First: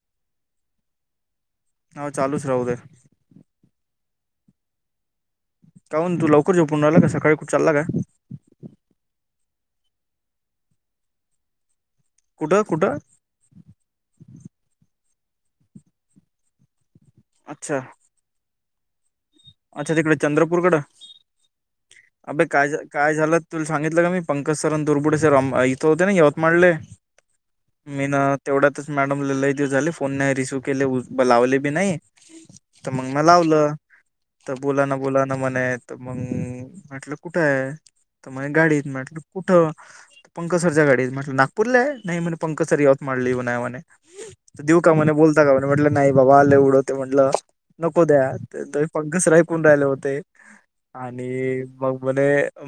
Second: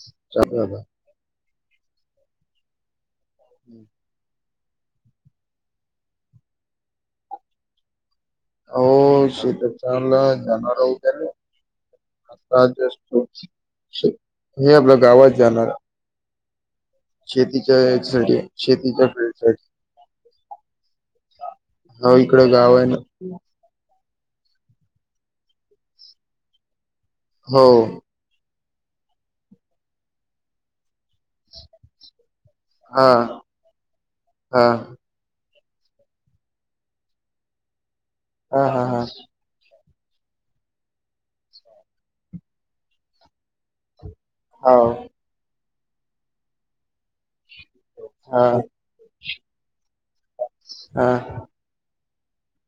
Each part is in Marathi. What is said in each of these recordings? चचा बाबा. [unintelligible] हाव चालूच राहूं दया. [inaudible] काहूंण तू लवकर जोपून राला सकाळी कुठ चालला का. हो स तर लं जाणार रऊ त्याले. [unintelligible] कुठं कुठं मी आपल गावात जाणार. शेतीच्या अच्छा यासाठी शेतीच्या साठी अच्छा तिकड चंद्रपूर कडं हो अबे इकडं काय गाव आहे ना काय झालत तुल सांगितलं का मी पंकज सर आणि दुरबुडे सर इथं होते ना यवतमाळले. हो मी ना तेवढ्यातच मॅडम ले लई दिवस झाले फोन नाही रिसीव केले. ब लावले बी नाही त हा मंग म लावलं. तर हा बोलाना बोलाना म्हणे त मंग म्हटलं कुठ आहे त म्हणे हा हा गाडीत हा म्हटलं. कुठं? पंकसरच्या गाडीत म्हटल नागपूरला आहे नाही म्हणे पंकसर यवतमाळ ना म्हने. देऊ हाव का म्हणे बोलता का म्हणे म्हटलं नाही बाबा आले उडंत म्हटलं नको द्या हा पंक घसराय कोण राहिले होते हा आणि. मग मणे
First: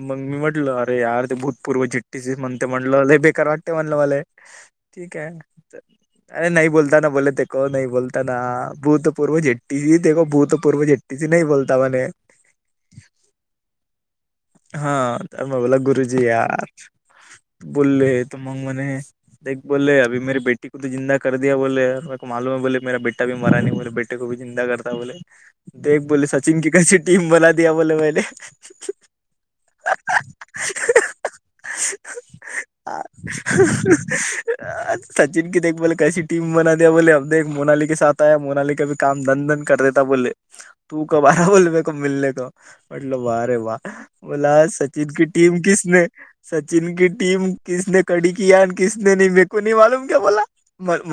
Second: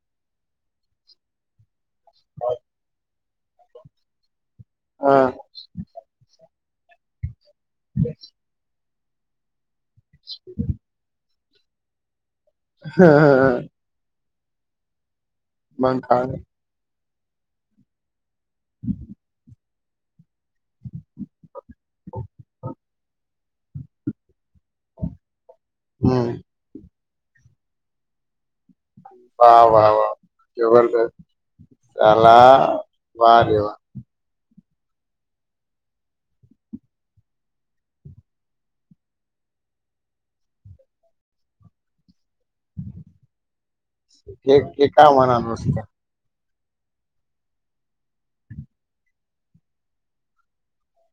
मग मी म्हटलं अरे यार ते भूतपूर्व चिट्टीसिस म्हणते म्हटलं लई बेकार वाट ते म्हलं मले हा ठीक हा. आहे अरे नाही बोलताना बोले ते. क नाही बोलता ना भूतपूर्व झेट्टी देखो भूतपूर्व झेट्टठीशी नाही बोलता म्हणे हा हा हा. हा त मला मग काय गुरुजी हम्म यात बोलले. त मगं मने. बोले अभ मे बेटी को त जिंद कर दया बोले म म मालूम बोले मेरा बेटाी मार नाही मे बेटी. [unintelligible] जिंदा करता बोले बोले सचिन क कशी टीम बोला द बोले मले. [unintelligible] वा वा वा जबरदस्त चला वा देवा. ह. [inaudible] अ सचिन क देख बोल कैस टीम बना द बोले अब दे मोनाली के सा आया मोोनाली का. [unintelligible] काम धन धन कर देता बोले तू कबारा बोल बक मिळले का. [unintelligible] म्हटल वारे वा बोला एक एका सचिन की मना टीम नुसतं हम्म. कीसने. सचिन क टीम कसने कडी क आणि कसने नाही मेको नाही मालूम क बोला. [unintelligible]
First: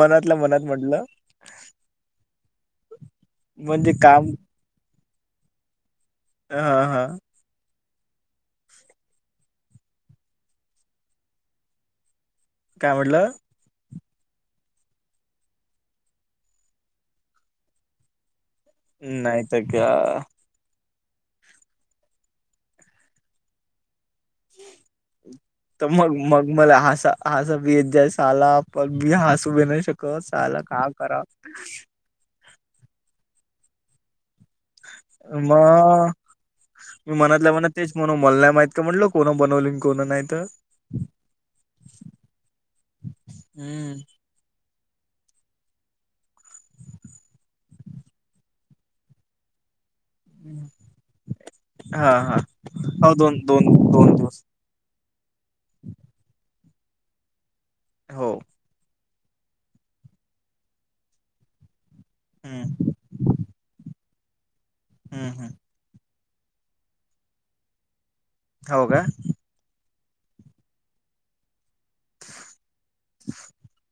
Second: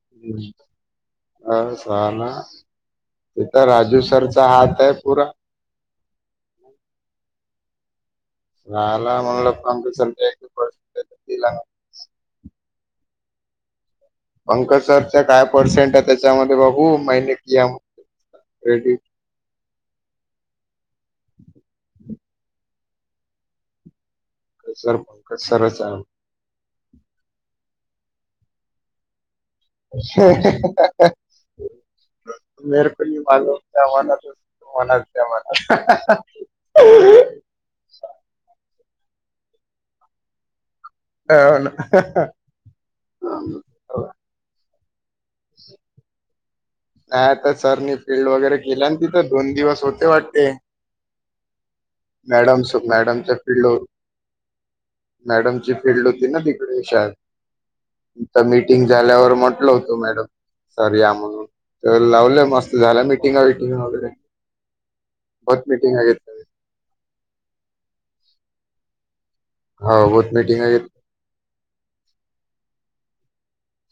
मनातल्या हम् मनात म्हटलं अ सहा ना तेता म्हणजे राजू. [unintelligible] काम सरचा हात आहे पुरा. हा हा. राह [unintelligible] ला म्हणल कपस तला. काय म्हटलं. पंकज सरचा काय पर्सेंट आहे त्याच्यामध्ये बघू महिने केड. नाही तर का. सर पंकज सरच त आहे मग मग मला हसा हस भी येत जाय साला पण मी हासु भी नाही शकत साला का करा मेहरपनी माल आवनात. [unintelligible] म्हणजे मग आार. मी [unintelligible] मनातल्या मनात तेच म्हणून मला नाय माहित का म्हनल कोण बनवली कोण नाही त. अन. [unintelligible] हम. ह. नाही आता सरनी फीलल्ड वगैरे केली आणि तिथं दोन दिवस हो. वाटते हा हा मॅडम हो मॅडमच्या दोन दोन फिडवर. दोन दिवस मॅडमची फीलल्ड होती ना तिकडे श हो मी. िंग झाल्यावर म्हटल होतं मॅडम सॉरी. तर लावलं हम्म मस्त झाला मिटिंग विटिंग वगैरे हम्म हम्म बघ मिटिंग आहे येत. हो काय? हा होच मीटिंग आहे. [unintelligible]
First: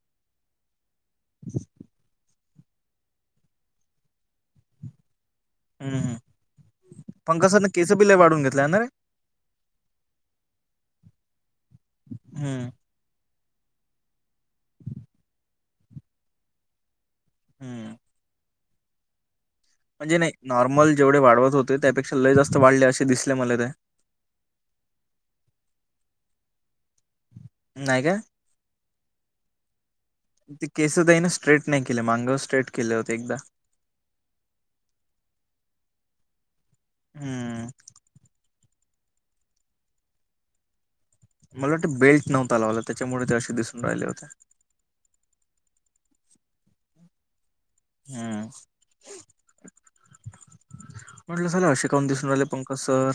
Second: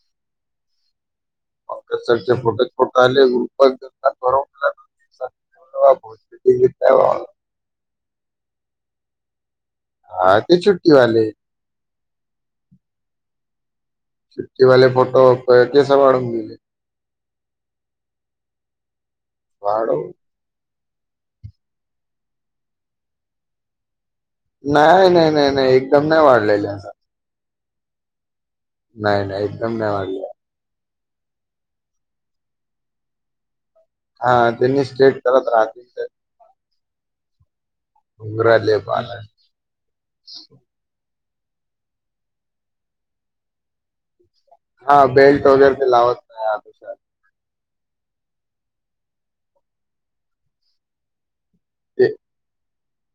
ह [inaudible] पकख फोटेच फोट आले गुपात बव. हम् पंकसात केच बिलय वाढवून घेतला आहे ना रे. हा ते छुट्टी वाले. हम्म. [inaudible] छुट्टी वाे फोटो केस आडून मले. हम्म. वा. म्हणजे नाही नॉर्मल जेवढे वाढवत होते त्यापेक्षा लय जास्त वाढले असे दिसले मला ते. नाही नाही नाही नाही एकदम नाही वाढलेले असं. नाही काय? नाही नाही एकदम नाही लाग. ते केसतही ना स्ट्रेट नाही केले मांगव स्ट्रेट केले होते एकदम. हा त्यांनी स्ट्रेट करत राहतील ते. हम्म. उंगरा ल पाला [inaudible] मला वाटतं बेल्ट नव्हता लावला त्याच्यामुळे ते असे दिसून राहिले होते. हा बेल्ट वगैरे ते लावत नाही आतुशात. हम्म म्हटलं झाला असे काऊून ते दिसून आले पं. तसं.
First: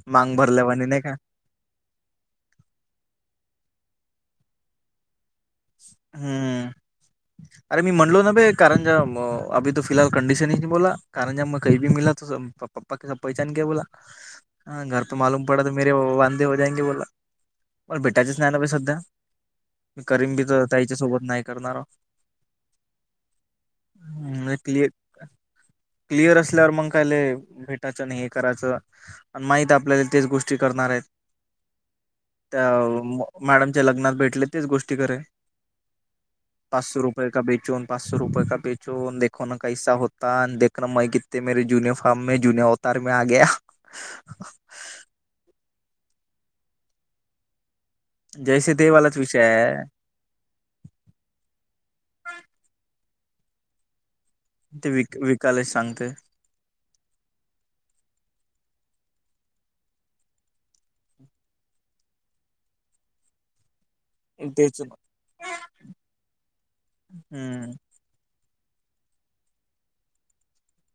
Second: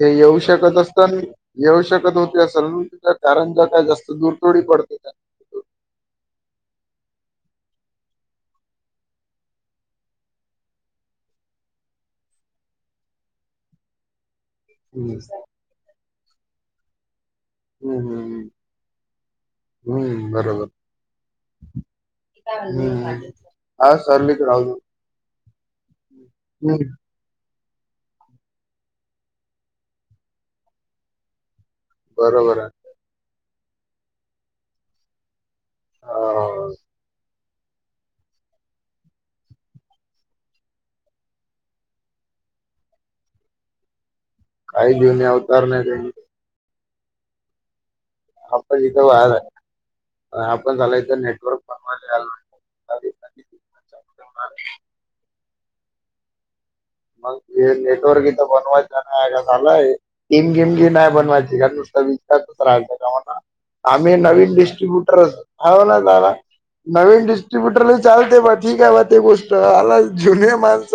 ते येऊ शकत असत. ही येवश्यकत न होती सरृतीच्या कारण ज्या काय जास्त दूरतोडी पडते त्या. हम्म. [inaudible] अरे मी म्हणलो ना भे कारण ज अभी फिलहल कंडिशनही नाही बोला कारण ज म काहीी म मिला त. पप्पा कस पैचणी घ्या बोला. हा घर त मालूम पडा तर मे वांदे हो जायगे बोला [inaudible] हम्म मला भेटाचेच हम्म ज्ञान सध्या हम्म करीम बी तरच्या सोबत नाही करणार. हम्म हा सर्लीच म्हणजे राह. क्लिअर क्लिअर असल्यावर मग काय भेट. त्याच आणि हे करायचं आणि माहित आपल्याला तेच गोष्टी करणार आहेत. बरोबर त्या आहे. मॅडमच्या लग्नात भेटले तेच गोष्टी खरे. अ पाच सो रुपये का बेचून. पाच सो रुपये का बेचो देखो ना कैसा होता देख ना म कि मे युनिफॉमे जुनत. तरार म आ ग. काही घेऊन अवतार नाही त्यां. जय श्री आपण इथं देवालाच बाहेर विषय आहे. आपण झालंय तर नेटवर्क. ले. [unintelligible] ते विक विकालाच सांगते. मग हे नेटवर्क इथं बनवायच नाही आहे का लंय. टीम गेम घेन आहे बनवायची काण नुसतता विचच राहायचा कामना. आम्ही नवीन तेच ना. डिस्ट्रीब्युटर हळव ना आला नवीन हम्म डिस्ट्रीब्युटरच. चालते बा ठीक आहे बा ते गोष्ट आला जुने माणस.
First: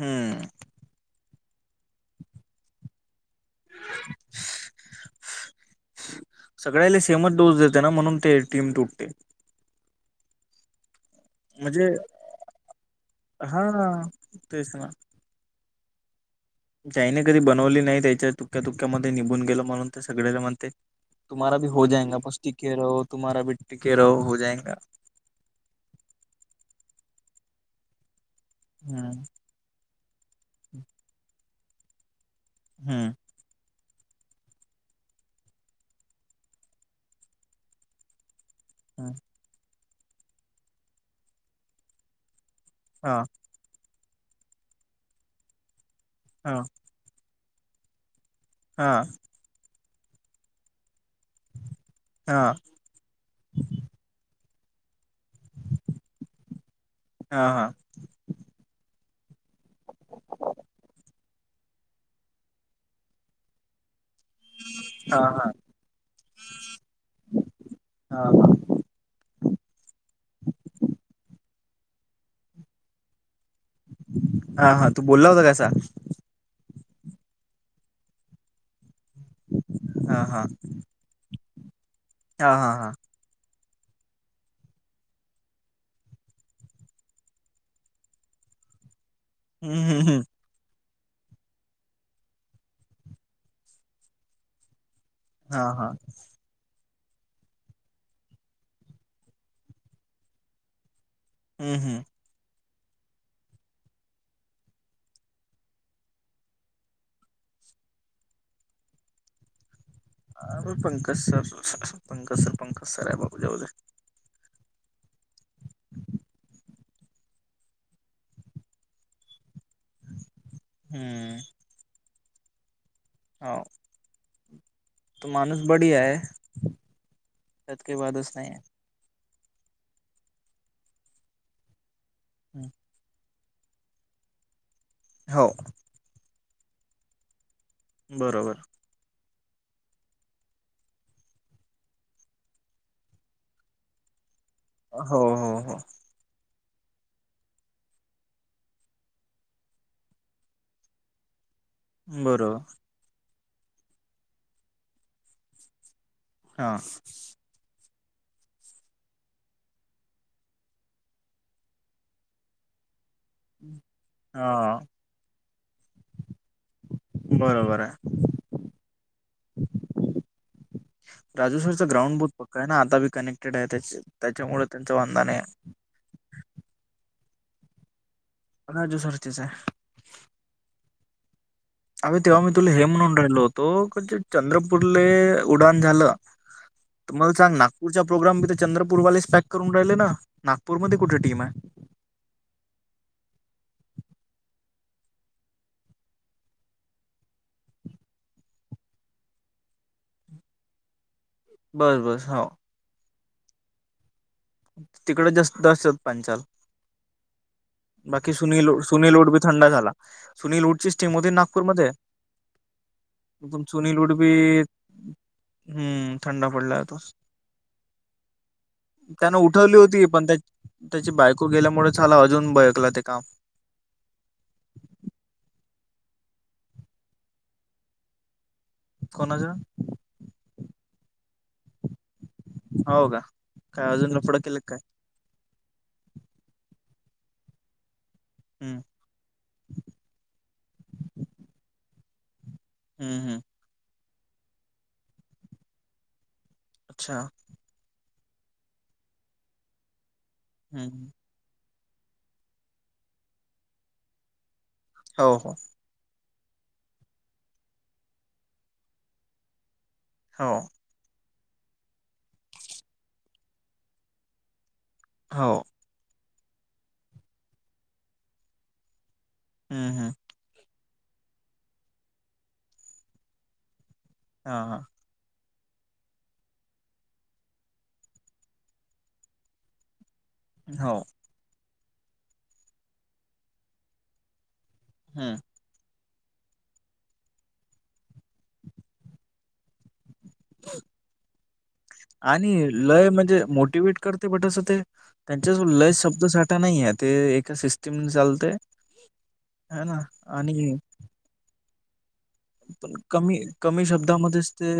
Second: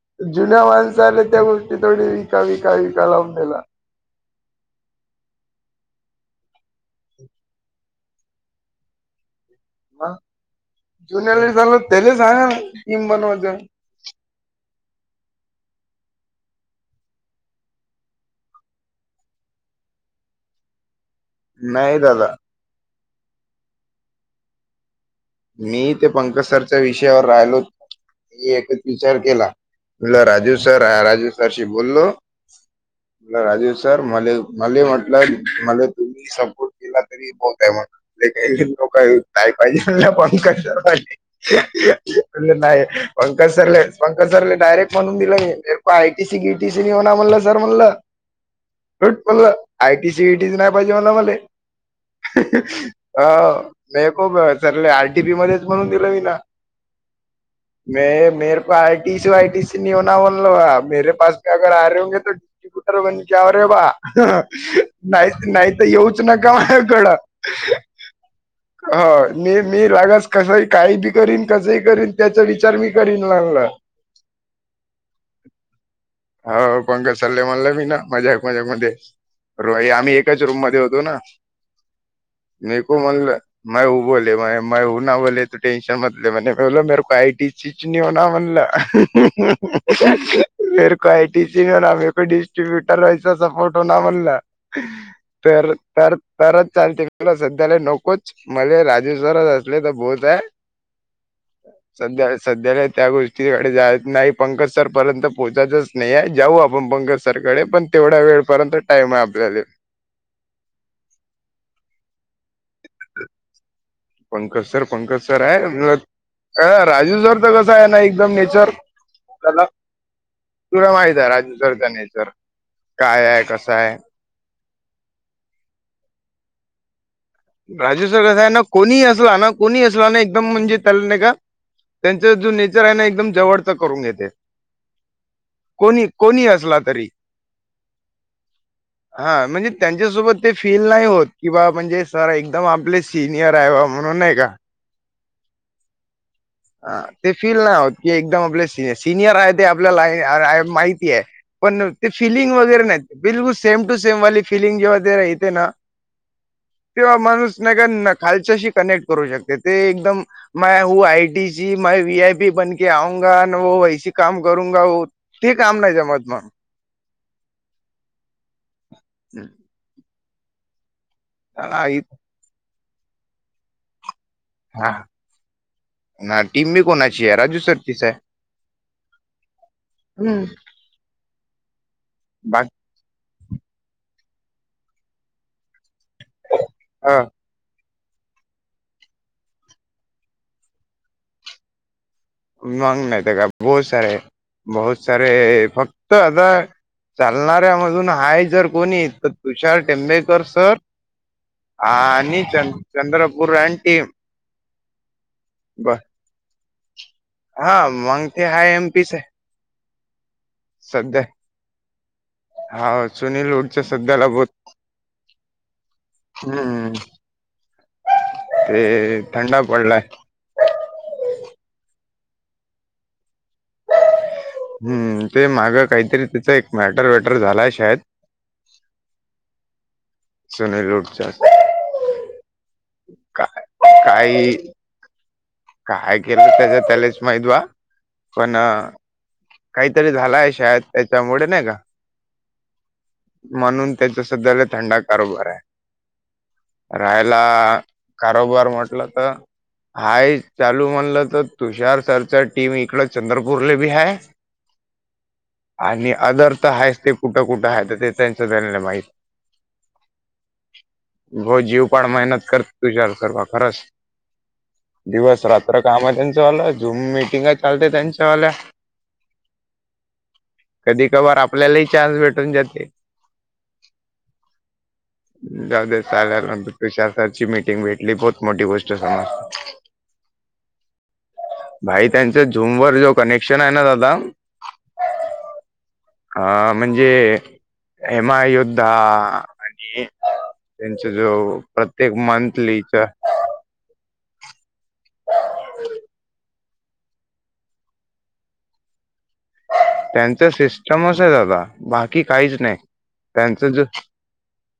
हम्म जुन्या माणसा आल्या त्या गोष्टी थोडी विका विका विका लावून दिला‌ [unintelligible] सगळ्याला सेमच डोस देते ना म्हणून ते टीम तुटते. म जुन्यारला झाल म्हणजे त्याला सांगा टिम हा बनवायच. तेच ना. जाईने कधी बनवली नाही त्याच्या तुक्या तुक्यामध्ये निघून गेलं म्हणून ते सगळ्याला म्हणते. तुम्हाारा भ हो नाही जायगा दादा पस टिके राो तुम्हाारा भ टिके राो हो जायगा. मी ते पंकज सरच्या विषयावर राहिलो म एकच विचार हम्म केला. तुला राजू सर ह राजू सरशी बोललो. हम्म. राजीव सर म मला म्हटलं मला तुम्ही सपोर्ट केला. तरी बहत आहे मग. मग काय हम्म नाही पाहिजे म्हण पंकज सरांनीण नाही हा पंकज. सर पंकज सरले डायरेक्ट म्हणून दिलं आयटीसी हा गीटीसी होणार म्हणलं सर म्हणलं. हा मला आयटी सीटीच नाही पाहिजे मला मले. हा ह म खूप चालले आरटीपी मध्येच म्हणून दिलं विना. हा हा. म मर प I T C Y T C होणार म्हनल मे पाास अगर आरे हगे. टर बन कवर रे बा. हा हा नाही हा नाही तर येऊच नका माझ्याकड हा हय. मी मी रागाास कसंही काही बी करीन कसंही करीन त्याचा विचार मी करीन लगला. हा हा तू बोलला होता कसा. हो पंकज सल्ले म्हणलं मी ना मजाक मजाक मध्ये. र आम्ही हा एकाच हा रूम मध्ये होतो ना. हा हा हा मीकू म्हणलं मय उ बोल. म ना बोले तू टशन मतले म्ह बोला मर को आय टी सिच हो ना म्हणला. ह ह हम्म हम्म हम्म ह. मेर को आय टी सी हो ना म िस्ट्रीब्यूटर व सपोर्ट हो ना म्हण ना. हा तर हा तर तरच चाांतिकला सध्याला नकोच मले रा. ते सरात असले तर बोत आहे. हम् हम. सध्या सध्याला त्या गोष्टीकडे जाच नाही पंकज सर पर्यंत पोहोचायचंच नाही आहे जाऊ आपण पंकज. सरकडे पण तेवढा वेळपर्यंत टाम आहे आपल्याला. ह Pankaj sir Pankaj sir Pankaj sir आहे बाबू जाऊ. पंकज सर पंकज सर आहे राजूव सर तर कस आहे ना एकदम नेचर. त्याला तुला माहित आहे हम्म राजू सर त्या नचर काय आहे हो कस आहे. तो माणूस बडी आहे. त्यात काही राजू सर वादच कस नाही आहे ना कोणी असला ना कोणी असला ना एकदम म्हणजे त्याल नाही का. त्यांच जो हम्म. नेचर आहे ना एकदम जवळच करून येते. हो. कोणी कोणी असला तरी. बरोबर. हा म्हणजे त्यांच्यासोबत ते फील नाही होत कि बा म्हणजे. सर एकदम आपले सिनियर आहे बा म्हणून नाही का. हो हो हो. ह ते फील नाही होत की एकदम आपले स सिनियर आहे ते आपल्याला माहिती आहे. पण ते फिलिंग बरोबर वगैरे नाही बिलकुल सेम टू सेमवाली फिलिंग जेव्हा येते ना. हा. तेव्हा माणूस नगर नक्. खालच्याशी कनेक्ट करू शकते ते एकदम हो आयटी ची म व आय पी बन. क आऊंगा व वैस काम हा करूगा ते काम नाही जमत ना. बरोबर आहे. हम. राजू सरची ग्राउंड बुत पक्क आहे ना आता बी कनेक्टेड आहे त्याच्यामुळे हा त्यांचं वांधा आहे. ना टीम मी कोणाची आहे राजू सरतीच आहे. राजू सरते स आहे. हम्म. अर तेव्हा मी तुला बाकी हे म्हणून राहिलो होतो क ज चंद्रपूरले उडान झालं. ह मग सांग ना. ूरचा प्रोग्राम मी तर चंद्रपूरवालेस पॅक करून राहिले नागपूर मध्ये कुठे टीम आहे. मग नाही ते का बहुत सारे बहुत बहुत सारे फक्त आता. चालणाऱ्यामधून आहे जर कोणी तर तुषार टेंबेकर सर. हा बस बस आणि हो च चंद्रपूर आणि टीम. तिकडे जास्त जास्त ब पंचाल. हा मग बाकी ते सुनील हाय सुनील एमपीच आहे उट बी थंडा झाला सुनील ऊटची स्टीम सध्या होती नागपूरमध्ये. हा सुनील उटच्या चुनी लूट सध्याला बी बहुत हम्म थंडा पडला हम्म आता. ते [inaudible] त्यान थंडा उठवली पडलाय होती पण त्या. त्याची बायको गेल्यामुळे झाला अजून बयकला ते काम‌. हम्म ते मागं काहीतरी तिचा एक मॅटर वेटर झालाय शायद. कोणाच्या. सुनील उठच्या. [unintelligible] हो का काय अजून लफड केलं काय. काय केलं त्याच्या त्यालाच माहित बा पण. हम्म काहीतरी झालाय शाळेत त्याच्यामुळे नाही का. हम् हम्. म्हणून त्याचा सध्याला थंडा कारोबार आहे. अच्छा राहायला कारोबार म्हटलं तर हाय चालू हम्म म्हणलं तर. तुषार सरच टीम इकडं चंद्रपूरल बी आहे. हो हो. आणि आदर् तर आहेच ते कुठं कुठं आहे तर ते त्यांच त्यांलं माहित. हो. बो जीव पाड मेहनत कर तू चल कर खरच दिवस हो रात्र. काम आहे त्यांचं वालं झूम मिटिंग चालते त्यांच्यावाल्या. हम् हम्. कधी कभार आपल्यालाही चान्स भेटून जाते. हा हा. जा. [unintelligible] तुषार सरची मीटिंग भेटली बहुत मोठी गोष्ट झाली. हो. भाई त्यांच्या झूम वर जो कनेक्शन आहे ना दादा. हम्म. अ म्हणजे एमायोद्धा. आणि त्यांचा जो प्रत्येक आणि मंथलीचा. लय म्हणजे मोटिवेट करते बटस अस ते त्यांच्या कड लय शब्द साठा नाही आहेत. ते एका सिस्टीम चालतय. त्यांच सिस्टमच आहे दादा बाकी काहीच. नाही पण कमी त्यांचं कमी जो शब्दामध्येच ते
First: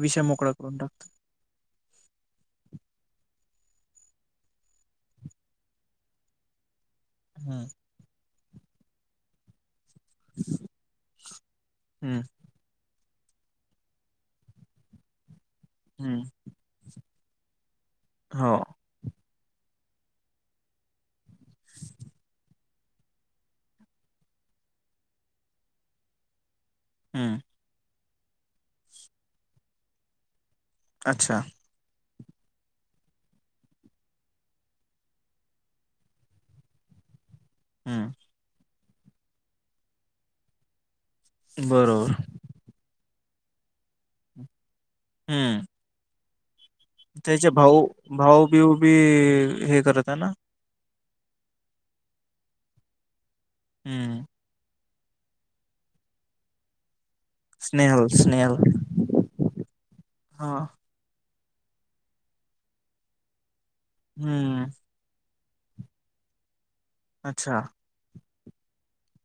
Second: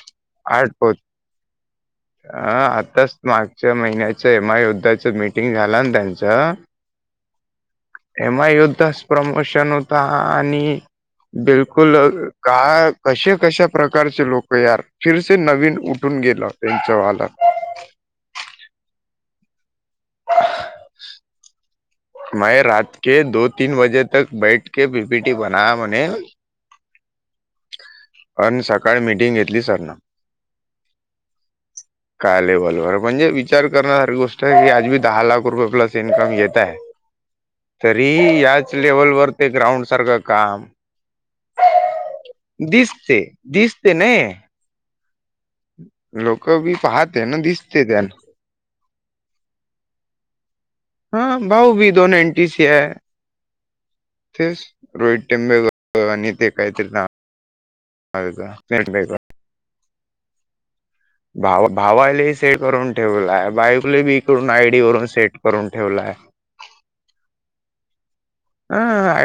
विषय मोकळा करून आर्ट टाकत. [inaudible] अ आताच मागच्या महिन्याच्या एमआय युद्धाच मीटिंग झालं ना त्यांचं. हम. एमा युद्धच प्रमोशन होता आणि बिलकुल. हम्म काय कशा कशा प्रकारचे लोक यार फिरसे नवीन. उठून हम्म गेला त्यांच्या वालात. हो. [inaudible] मै राात के दो-तीन बजे तक बैठ के पी पिटी बना म. हम्. आणि सकाळ मिटींग घेतली सरना. अच्छा. काय लेवलवर म्हणजे विचार करण्यासारखी गोष्ट आहे की आज मी दहा लाख रुपये प्लस इनकम घेत आहे. [inaudible] तरीही याच लेवलवरर ते ग्राउंड सारखं काम. बरोबर. दिसते दिसते नाही. हम्म. लोक बी पाहते ना दिसते त्याना. उभी उभी हे करत आहे ना. हा भाऊ भी दोनो एनटी सी आहे. हम्म. तेच रोहित टेंबेकर आणि ते काहीत ना. स्नेहल स्नेहल हा. [inaudible] भावा भावालाही सेट करून ठेवलाय बायकले बी करून हम्म आयडी वरून सेट. करून ठेवलं आहे. अच्छा. हा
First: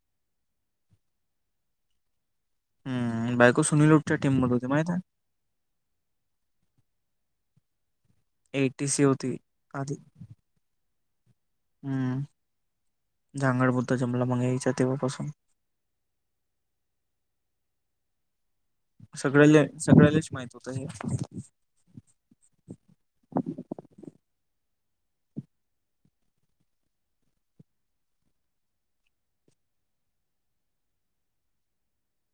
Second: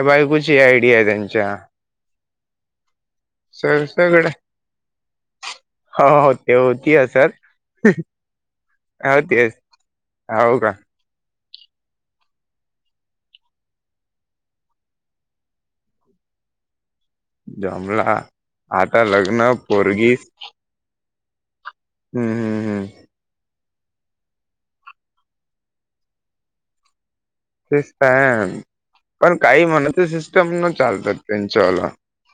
बायकूची ह आयडिया आहे त्यांच्या. हम् बायको सर सुनीलोटच्या सगळं टीम मध होती माहित आहे. हो हो ते होती अस सर. एटी सी हो होती तेच आधी हो का. हम्म झांगड बुद्ध जमला मग यायच तेव्हापासून. जमला आता लग्न पोरगीस. त [unintelligible] हम् हम. सिस्ट पण काही म्हणात सिस्टम न चालतात त्यांच्याला.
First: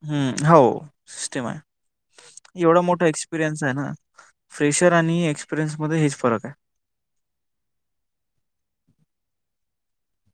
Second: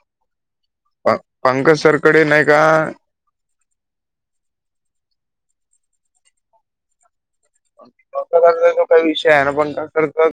हम्म हो सिस्टेम आहे सरकडे नाही का एवढा मोठा एक्सप. एक्सपिरियन्स आहे ना फ्रेशर आणि एक्सपिरियन्स मध्ये हेच फरक आहे. क जो काही विषय आहे ना पण त्यासारखं.